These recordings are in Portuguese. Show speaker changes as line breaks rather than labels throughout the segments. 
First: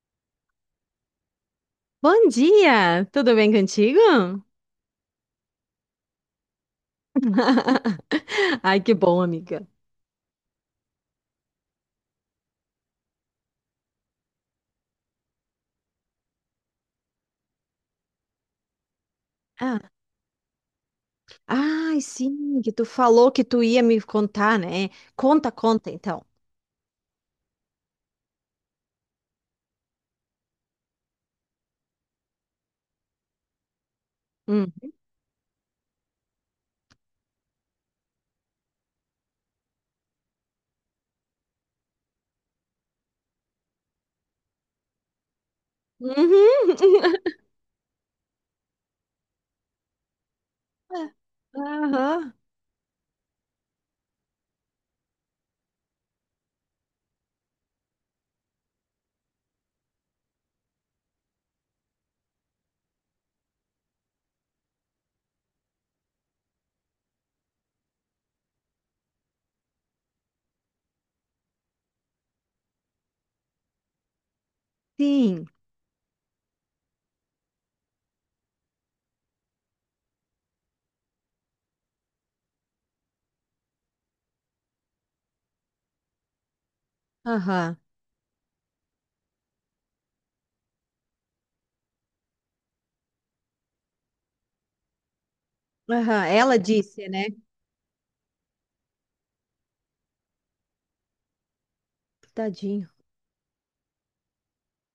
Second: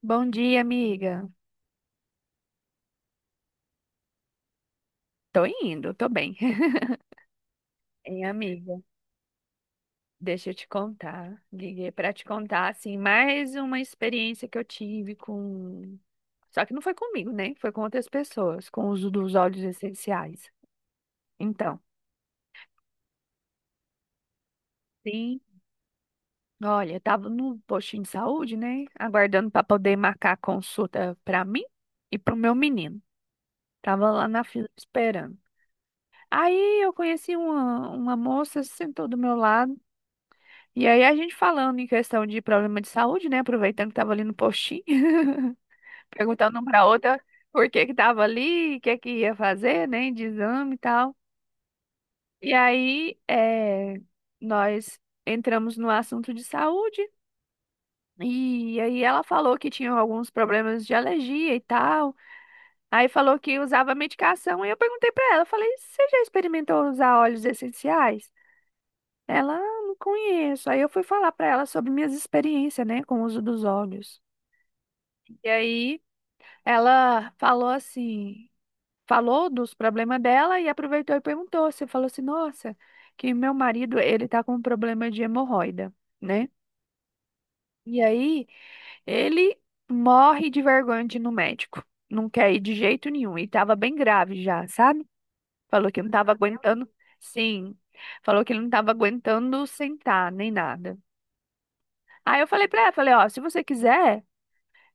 Bom dia, amiga.
Bom dia! Tudo bem contigo?
Tô indo, tô bem. Hein, amiga?
Ai, que bom, amiga.
Deixa eu te contar. Liguei pra te contar, assim, mais uma experiência que eu tive com. Só que não foi comigo, né? Foi com outras pessoas, com o uso dos óleos
Ah,
essenciais. Então,
sim, que tu falou que tu ia me contar, né?
sim.
Conta, conta, então.
Olha, eu tava no postinho de saúde, né? Aguardando pra poder marcar a consulta pra mim e pro meu menino. Tava lá na fila
Hum.
esperando. Aí eu conheci uma moça, sentou do meu lado. E aí a gente falando em questão de problema de saúde, né? Aproveitando que tava ali no postinho, perguntando uma
Uhum.
pra outra por que que tava ali, o que que ia fazer, né? De exame e tal.
Aham,
E aí nós entramos no assunto de saúde. E aí ela falou que tinha alguns problemas de alergia e tal. Aí falou que usava medicação. E eu perguntei pra ela, eu falei, você já experimentou usar óleos essenciais? Ela, "Ah, não conheço. Aí eu fui falar pra ela sobre minhas experiências, né, com o uso dos óleos.
sim.
E aí ela falou assim, falou dos problemas dela e aproveitou e perguntou. Você falou assim, nossa, que meu marido, ele tá com um problema de hemorroida, né?
Aham,
E aí ele morre de vergonha de ir no médico. Não quer ir de jeito nenhum. E tava bem grave já, sabe? Falou que não
aham.
tava
Ela
aguentando.
disse, né?
Sim. Falou que ele não tava aguentando sentar, nem nada. Aí eu falei pra
Tadinho.
ela, falei, ó, se você quiser,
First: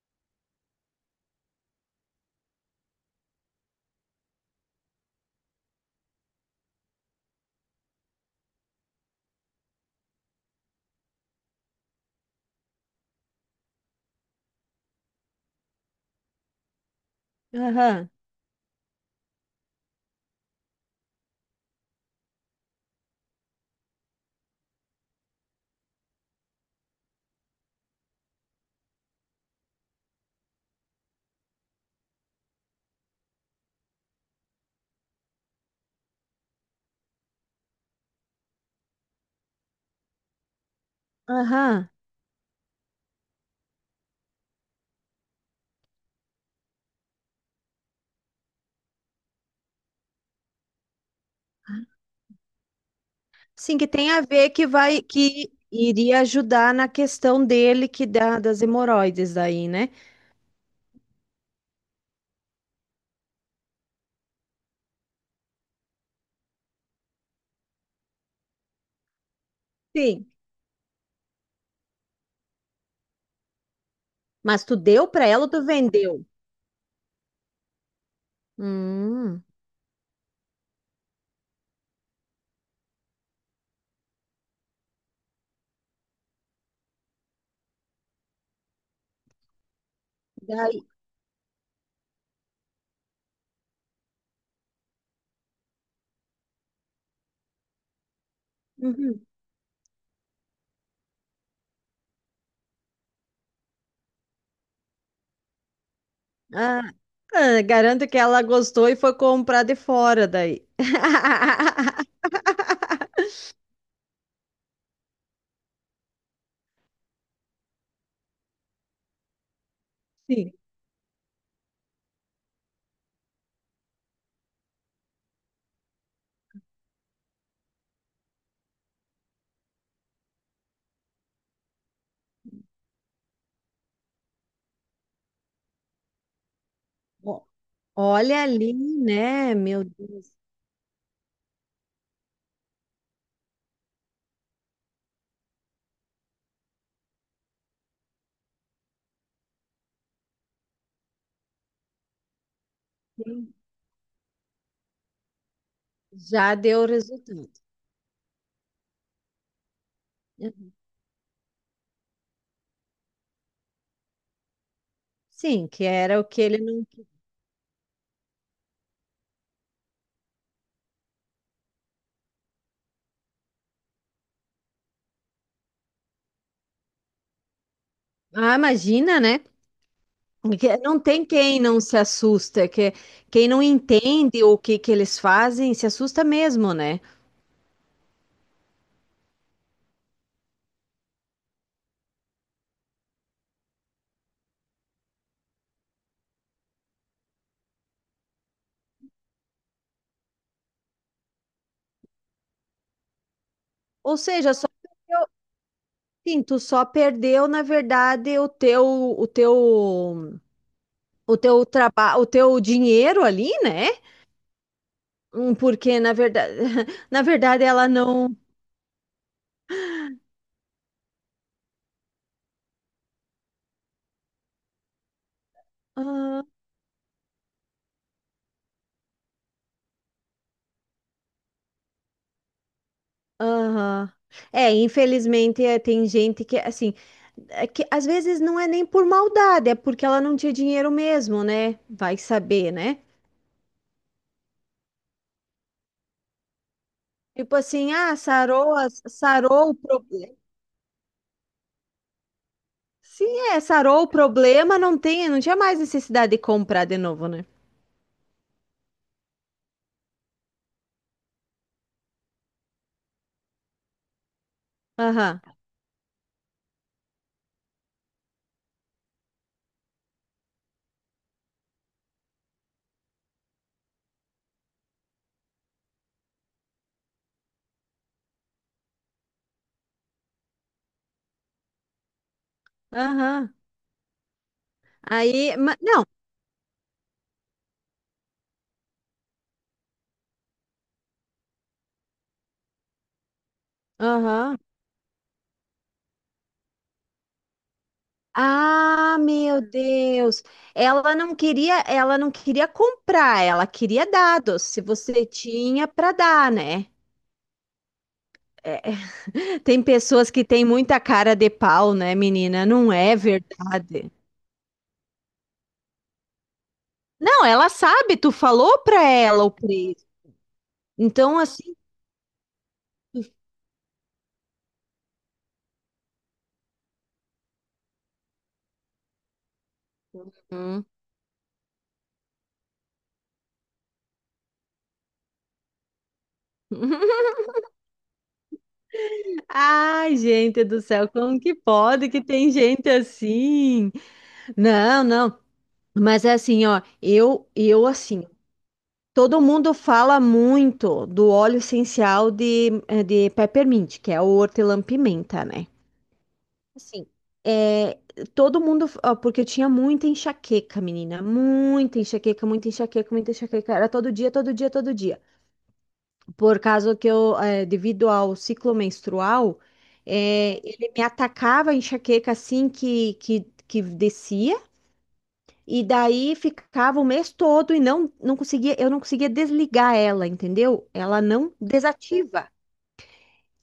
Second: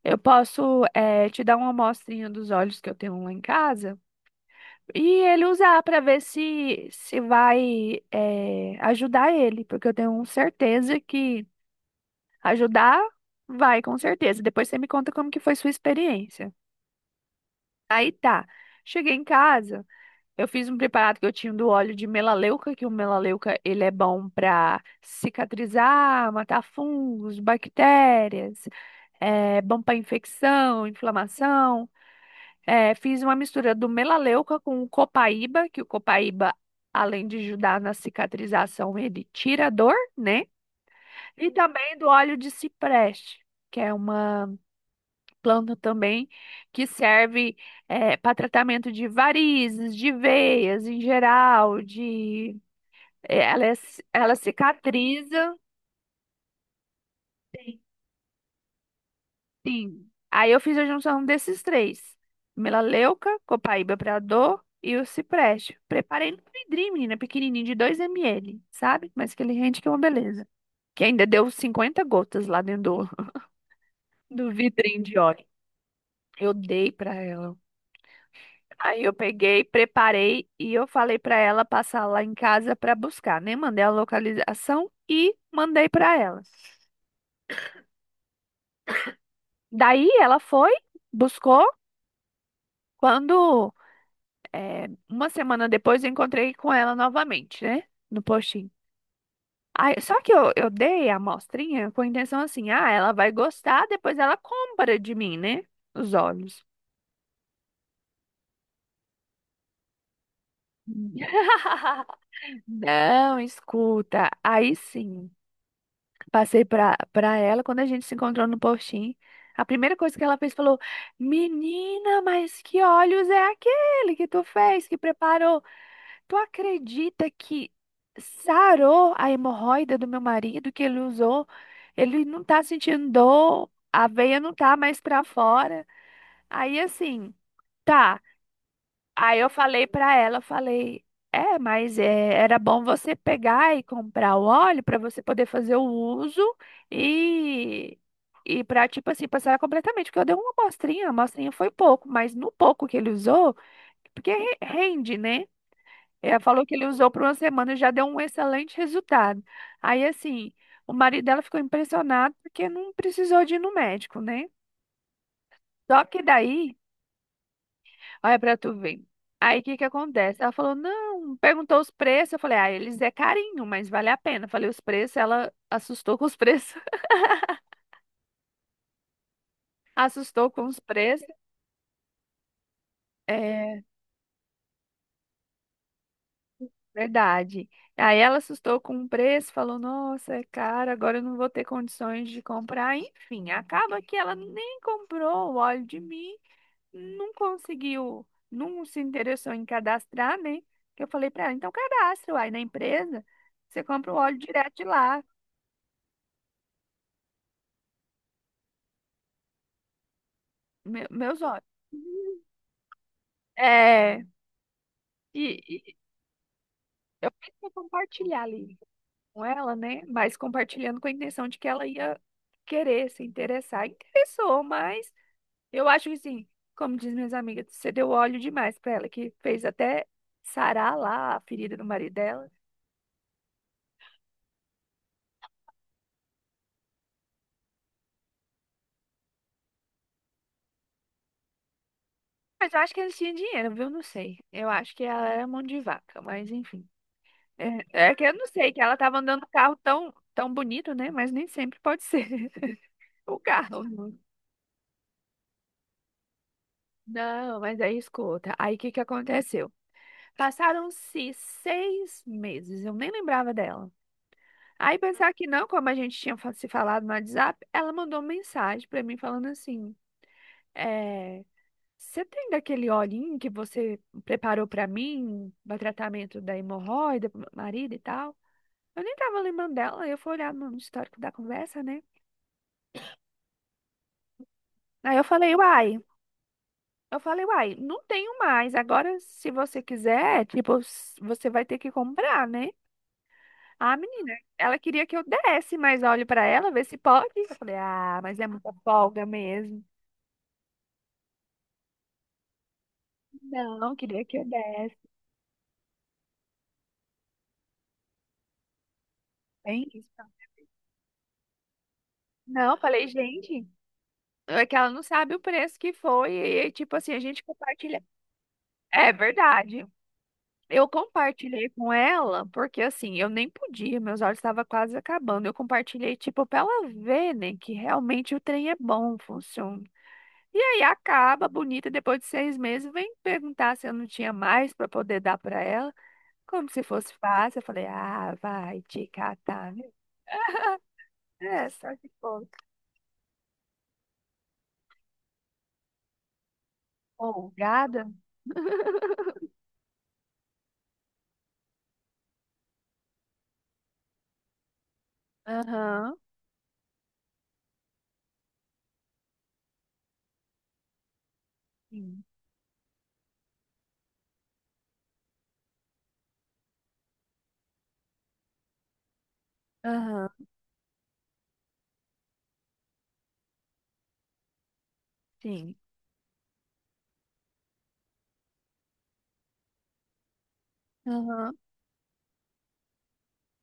eu posso te dar uma amostrinha dos olhos que eu tenho lá em casa. E ele usar para ver se vai ajudar ele, porque eu tenho certeza que ajudar vai, com certeza. Depois você me conta como que foi sua experiência.
Aham,
Aí tá, cheguei em casa, eu fiz um preparado que eu tinha do óleo de melaleuca, que o melaleuca ele é bom para cicatrizar, matar fungos, bactérias, é bom para infecção, inflamação. É, fiz uma mistura do melaleuca com o copaíba, que o copaíba, além de ajudar na cicatrização, ele tira a dor, né? E
aham.
também do óleo de cipreste, que é uma planta também que serve para tratamento de varizes, de veias em geral, de é-
Sim, que tem a
ela
ver que vai, que
cicatriza.
iria ajudar na questão dele, que dá das hemorroides daí, né?
Sim. Aí eu fiz a junção desses três: melaleuca, copaíba pra dor e o cipreste. Preparei no vidrinho, menina, pequenininho de 2 ml, sabe? Mas que ele rende que é uma
Sim.
beleza. Que ainda deu 50 gotas lá dentro do
Mas tu
vidrinho
deu
de
pra ela
óleo.
ou tu vendeu?
Eu dei pra ela. Aí eu
Hum.
peguei, preparei e eu falei pra ela passar lá em casa pra buscar, né? Mandei a localização e mandei pra ela. Daí ela foi,
Daí.
buscou. Quando uma semana depois eu encontrei com ela novamente, né? No postinho.
Uhum.
Aí, só que eu dei a amostrinha com a intenção assim, ah, ela vai gostar, depois ela compra de mim, né? Os olhos.
Ah, ah, garanto que ela gostou e foi comprar de fora daí.
Não, escuta. Aí sim. Passei pra ela, quando a gente se encontrou no postinho, a primeira coisa que ela
Sim.
fez falou: Menina, mas que olhos é aquele que tu fez, que preparou? Tu acredita que sarou a hemorroida do meu marido que ele usou? Ele não tá sentindo dor, a veia não tá mais pra fora. Aí assim,
Ó.
tá.
Olha ali,
Aí eu
né? Meu
falei pra
Deus,
ela, eu falei, mas era bom você pegar e comprar o óleo pra você poder fazer o uso e e para tipo assim passar completamente, porque eu dei uma amostrinha, a amostrinha foi pouco, mas no pouco que ele usou,
sim,
porque rende, né? Ela
já
falou que
deu
ele usou por uma
resultado.
semana e já deu um excelente resultado. Aí assim, o marido dela ficou impressionado porque não precisou de ir no médico, né?
Sim, que
Só
era
que
o que ele
daí.
não.
Olha pra tu ver. Aí o que que acontece? Ela falou, não, perguntou os preços. Eu falei, ah, eles é carinho, mas vale a pena. Eu falei os preços, ela assustou com os preços.
Ah, imagina, né?
Assustou com
Que
os
não tem
preços.
quem não se assusta, que quem não
É
entende o que que eles fazem se assusta mesmo, né?
verdade. Aí ela assustou com o preço, falou, nossa, é caro, agora eu não vou ter condições de comprar. Enfim, acaba que ela nem comprou o óleo de mim, não conseguiu, não se interessou em cadastrar, né? Que eu falei pra ela, então cadastra, aí na empresa, você compra o
Ou
óleo
seja, só
direto de lá.
assim, tu só perdeu, na verdade, o teu o
Meus olhos.
teu trabalho, o teu dinheiro ali, né?
É, e,
Hum.
e
Porque na verdade, na
eu pensei
verdade
em
ela não.
compartilhar ali com ela, né? Mas compartilhando com a intenção de que ela ia querer se interessar. Interessou, mas eu acho que
Ah,
assim, como diz minhas amigas, você deu óleo demais pra ela, que fez até sarar lá a ferida do marido dela.
aham. É, infelizmente é, tem gente que assim, é que às vezes não é nem por maldade, é porque ela não tinha dinheiro mesmo, né? Vai
Mas
saber,
eu acho que
né?
eles tinham dinheiro, viu? Não sei. Eu acho que ela era mão de vaca, mas enfim.
Tipo assim,
É, é
ah,
que eu não sei,
sarou,
que ela tava andando um
sarou
carro
o
tão,
problema.
tão bonito, né? Mas nem sempre pode ser o
Sim, é,
carro,
sarou o
né?
problema, não tem, não tinha mais necessidade de comprar de novo, né?
Não, mas aí escuta. Aí o que que aconteceu? Passaram-se 6 meses, eu nem lembrava dela. Aí pensar
Aham.
que não, como a gente tinha se falado no WhatsApp, ela mandou uma mensagem pra mim falando assim: é, você tem daquele olhinho que você preparou pra mim, para tratamento da hemorroida, pro meu marido e tal? Eu nem tava lembrando dela, aí eu fui olhar no histórico da conversa, né?
Aham.
Aí eu falei, uai.
Não.
Eu falei, uai, não tenho mais. Agora, se você quiser, tipo, você vai ter que comprar, né? Ah, menina,
Aham.
ela queria que eu desse mais óleo pra ela, ver se pode. Eu falei, ah, mas é muita
Ah,
folga
meu
mesmo.
Deus. Ela não queria comprar, ela
Não,
queria
queria que eu
dados. Se
desse.
você tinha para dar, né? É, tem
Tem isso, tá?
pessoas que têm muita cara de pau, né, menina?
Não,
Não
falei,
é
gente,
verdade.
é que ela não sabe o preço que foi. E, tipo assim, a gente
Não, ela
compartilha.
sabe, tu falou para
É
ela o
verdade.
preço.
Eu
Então,
compartilhei
assim,
com ela, porque assim, eu nem podia, meus olhos estavam quase acabando. Eu compartilhei, tipo, pra ela ver, né, que realmente o trem é bom, funciona. E aí
hum.
acaba, bonita, depois de 6 meses, vem perguntar se eu não tinha mais para poder dar para ela, como se fosse fácil. Eu falei, ah, vai te catar, né?
Ai, gente do céu, como que
É, só que
pode que
ficou
tem gente assim? Não, não. Mas assim, ó, eu
folgada.
assim, todo mundo fala muito do óleo essencial de, de peppermint, que é o hortelã-pimenta, né?
Aham,
Assim, é, todo mundo, ó, porque eu tinha muita enxaqueca, menina, muita
sim.
enxaqueca, muita enxaqueca, muita enxaqueca, era todo dia, todo dia, todo dia. Por causa que eu, devido ao ciclo menstrual,
Aham,
ele me atacava a enxaqueca assim que descia.
sim.
E daí ficava o mês todo e não conseguia, eu não conseguia desligar ela, entendeu? Ela não
Aham,
desativa.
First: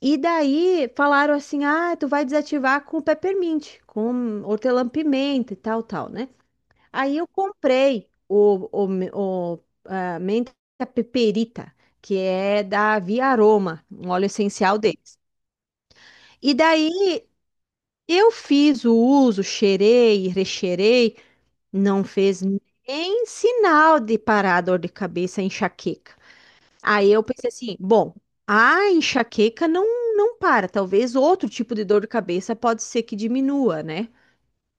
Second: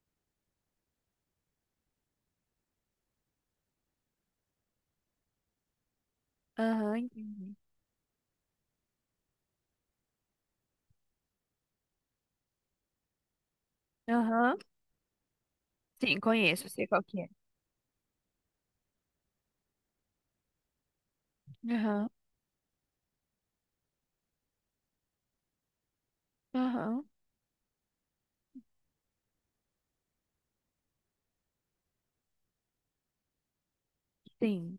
E daí falaram assim: "Ah, tu vai desativar com peppermint, com hortelã-pimenta e tal, tal, né?"
aham,
Aí eu
entendi.
comprei o, me- o a menta peperita, que é da Via Aroma, um óleo
Aham,
essencial deles.
sim,
E
conheço, sei qual que
daí
é.
eu fiz o uso, cheirei, recheirei. Não
Aham,
fez nem sinal de parar a dor de cabeça, a enxaqueca.
aham,
Aí eu pensei assim, bom, a enxaqueca não para, talvez outro tipo de dor de cabeça pode ser que diminua, né?
sim.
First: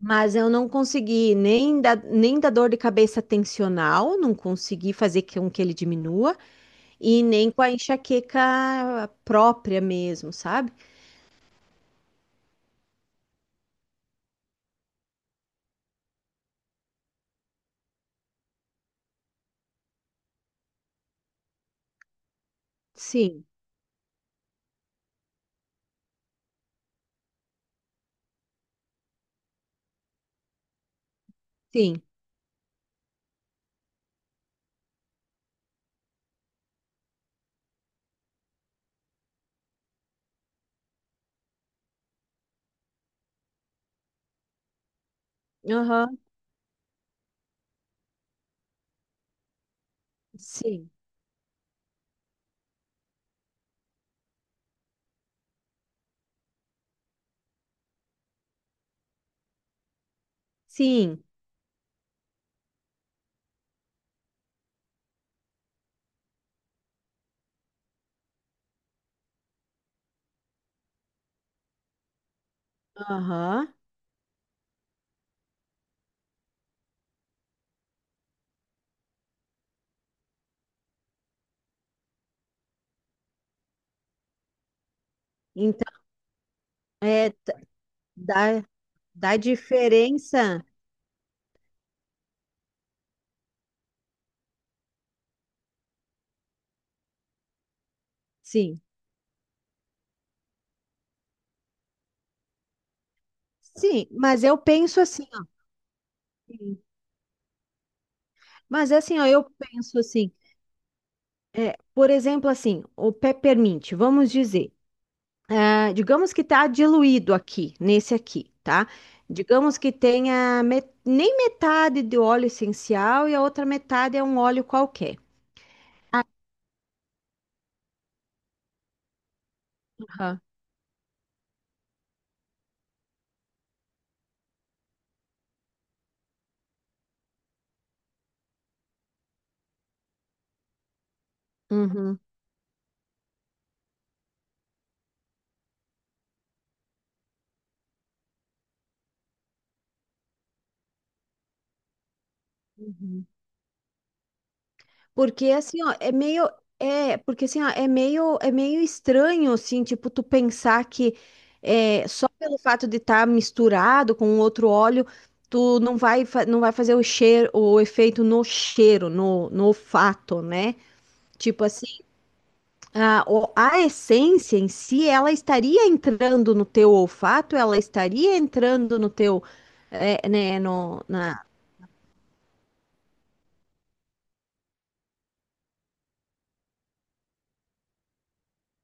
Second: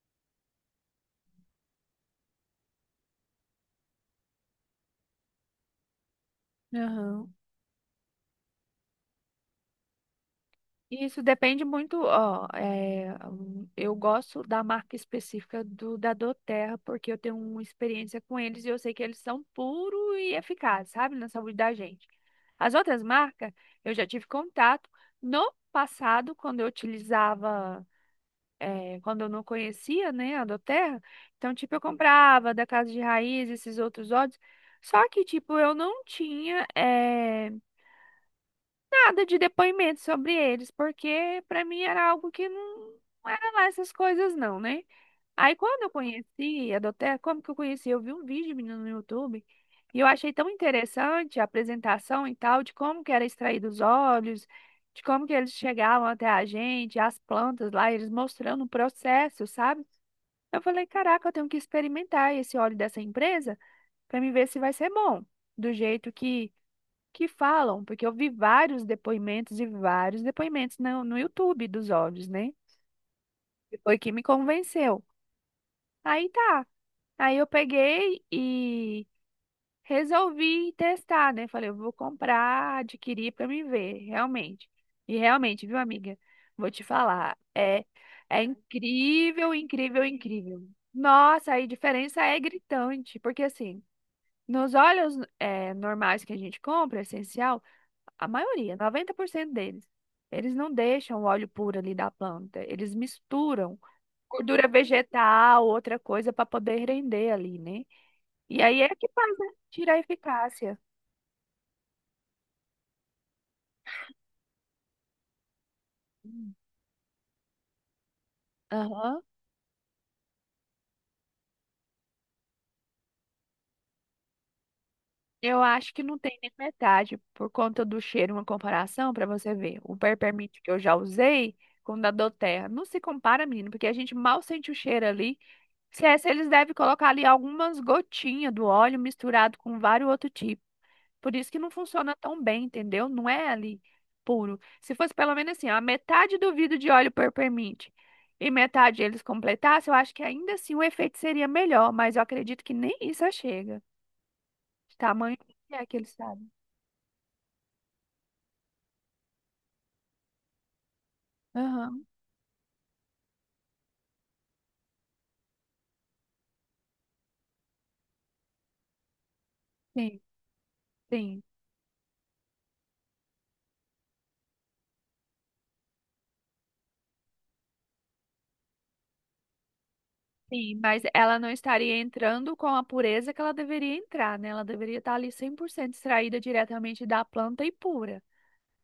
Mas eu não consegui nem da dor de cabeça tensional, não consegui fazer com que ele diminua, e
Aham.
nem com a enxaqueca própria mesmo, sabe?
Isso depende muito, ó, eu gosto da marca específica do da Doterra, porque eu tenho uma experiência com eles e eu sei que eles são puro e eficazes, sabe, na saúde da gente. As outras
Sim,
marcas, eu já tive contato no passado, quando eu utilizava, quando eu não conhecia, né, a Doterra, então, tipo, eu
sim,
comprava da Casa de Raiz, esses outros óleos, só que, tipo, eu não tinha, nada de depoimento sobre eles, porque para mim era algo que não, não era lá essas coisas não, né? Aí quando eu
aham,
conheci a Doterra, como que eu conheci? Eu vi um vídeo, menino, no YouTube, e eu achei tão
sim,
interessante a apresentação e tal, de como que era extraído os óleos, de como que eles chegavam até a gente, as plantas lá, eles mostrando o processo, sabe? Eu falei,
sim,
caraca, eu tenho que experimentar esse óleo dessa empresa para me ver se vai ser bom, do jeito que falam, porque eu vi vários depoimentos e vários depoimentos no YouTube dos olhos, né?
aham.
E foi que me convenceu. Aí tá. Aí eu peguei e resolvi testar, né? Falei, eu vou comprar, adquirir para me ver, realmente. E realmente, viu,
Então,
amiga? Vou te
é,
falar, é
dá. Da
incrível, incrível,
diferença,
incrível. Nossa, aí a diferença é gritante, porque assim, nos óleos normais que a gente compra, é essencial. A maioria,
sim.
90% deles. Eles não deixam o óleo puro ali da planta. Eles misturam
Sim, mas eu
gordura
penso assim, ó.
vegetal, outra coisa para poder render ali, né? E aí é
Mas
que
assim, ó,
faz,
eu
né? Tira a
penso assim,
eficácia.
é, por exemplo, assim, o peppermint, vamos dizer, ah, digamos que
Hum.
tá diluído aqui, nesse aqui, tá?
Aham.
Digamos que tenha nem metade de óleo essencial e a outra metade é um óleo qualquer.
Eu acho que não tem nem metade por conta do cheiro, uma comparação para você ver. O
Aham.
Peppermint que eu já usei com o da Doterra. Não se compara, menino, porque a gente mal sente o cheiro ali. Se eles devem colocar ali algumas gotinhas do óleo misturado com vários outros tipos. Por isso que não funciona
Uhum.
tão bem, entendeu? Não é ali puro. Se fosse pelo menos assim, a metade do vidro de óleo permite e metade eles completassem, eu acho que ainda assim o efeito seria melhor, mas eu acredito que nem
Uhum.
isso chega. Tamanho
Porque
que
assim,
é
ó,
que eles sabem.
porque assim, ó, é meio estranho assim, tipo tu pensar que
Aham,
é, só pelo fato de estar misturado com outro óleo, tu não não vai fazer o cheiro, o efeito no cheiro, no
sim,
olfato, né?
sim,
Tipo assim, a essência em si, ela estaria entrando no teu olfato, ela estaria entrando no teu, é, né,
sim. Mas
no,
ela
na.
não estaria entrando com a pureza que ela deveria entrar, né? Ela deveria estar ali 100% extraída diretamente da planta e pura.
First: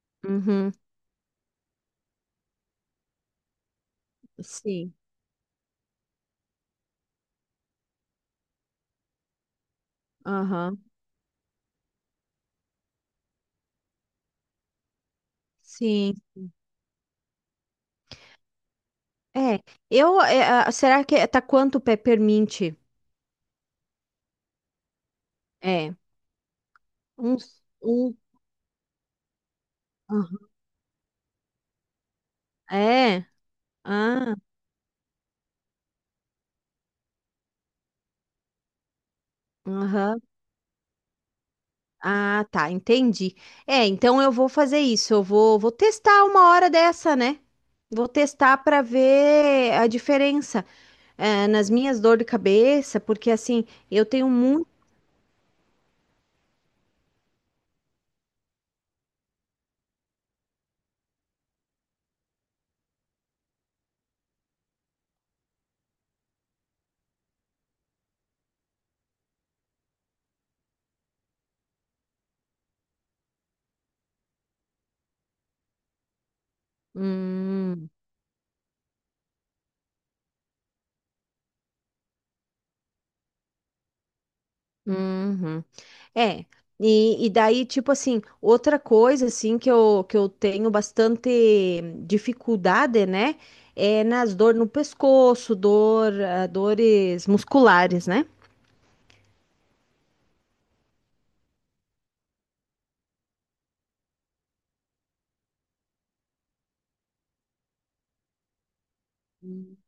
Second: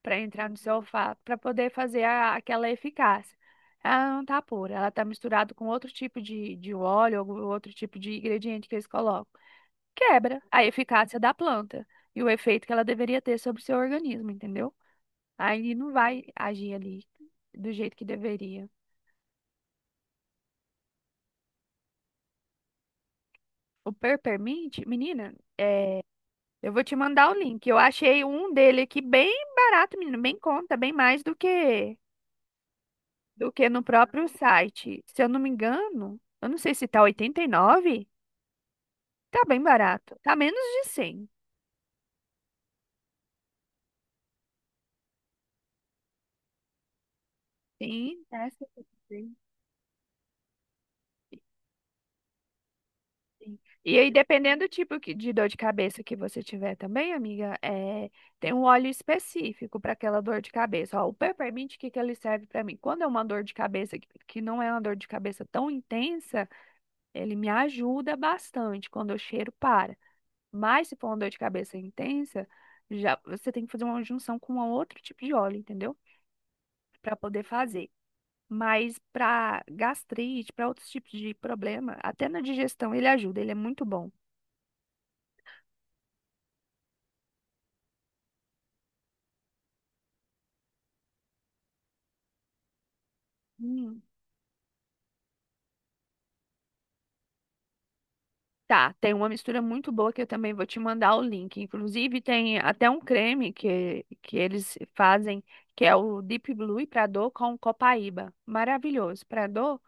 Para entrar no
Uhum,
seu olfato, para poder fazer aquela eficácia. Ela não tá pura, ela
sim,
tá misturada com outro tipo de óleo, algum outro tipo de ingrediente que eles colocam. Quebra a
aham,
eficácia da planta e o efeito que ela deveria ter sobre o seu organismo, entendeu? Aí não
sim.
vai agir ali do jeito que deveria.
É, eu, é, será que é, tá quanto o peppermint?
O Peppermint, menina,
É,
eu vou te mandar o
uns,
link. Eu
um,
achei um dele aqui bem barato, menina, bem em
aham.
conta, bem mais do que
É,
do que no próprio
ah,
site. Se eu não me engano, eu não sei se tá 89, tá bem barato.
aham,
Tá menos de 100.
ah, tá, entendi. É, então eu vou fazer isso, eu vou, vou testar uma hora dessa, né? Vou
Sim,
testar
essa
para
eu sei,
ver a diferença, é, nas minhas dores de cabeça, porque
sim.
assim,
E
eu
aí,
tenho
dependendo do
muito...
tipo de dor de cabeça que você tiver também, amiga, tem um óleo específico para aquela dor de cabeça. Ó, o peppermint, o que que ele serve para mim? Quando é uma dor de cabeça que não é uma dor de cabeça tão intensa, ele me ajuda bastante quando eu cheiro para. Mas se for uma dor de cabeça intensa, já você tem que fazer uma junção com um outro tipo de óleo, entendeu? Para poder
Hum,
fazer. Mas para gastrite, para outros tipos de problema, até na digestão ele ajuda, ele é muito bom.
uhum. É, e daí, tipo assim, outra coisa, assim, que eu tenho bastante dificuldade, né,
Hum.
é nas dores no pescoço, dor, ah, dores musculares, né?
Tá, tem uma mistura muito boa que eu também vou te mandar o link. Inclusive tem até um creme que eles fazem, que é o Deep Blue para dor com Copaíba. Maravilhoso. Para dor,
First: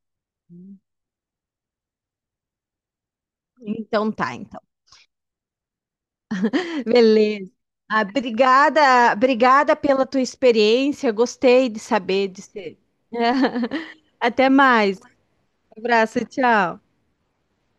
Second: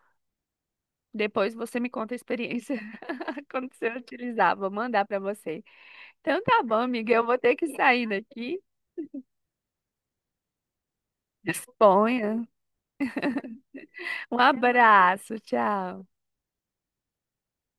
depois você me conta a experiência quando você
Então tá,
utilizar.
então.
Vou mandar para você. Então tá bom, amiga. Eu vou
Beleza.
ter que
Ah,
sair daqui.
obrigada, obrigada pela tua experiência, gostei de saber
Disponha.
de ser.
Um
Até mais.
abraço,
Um
tchau.
abraço, tchau.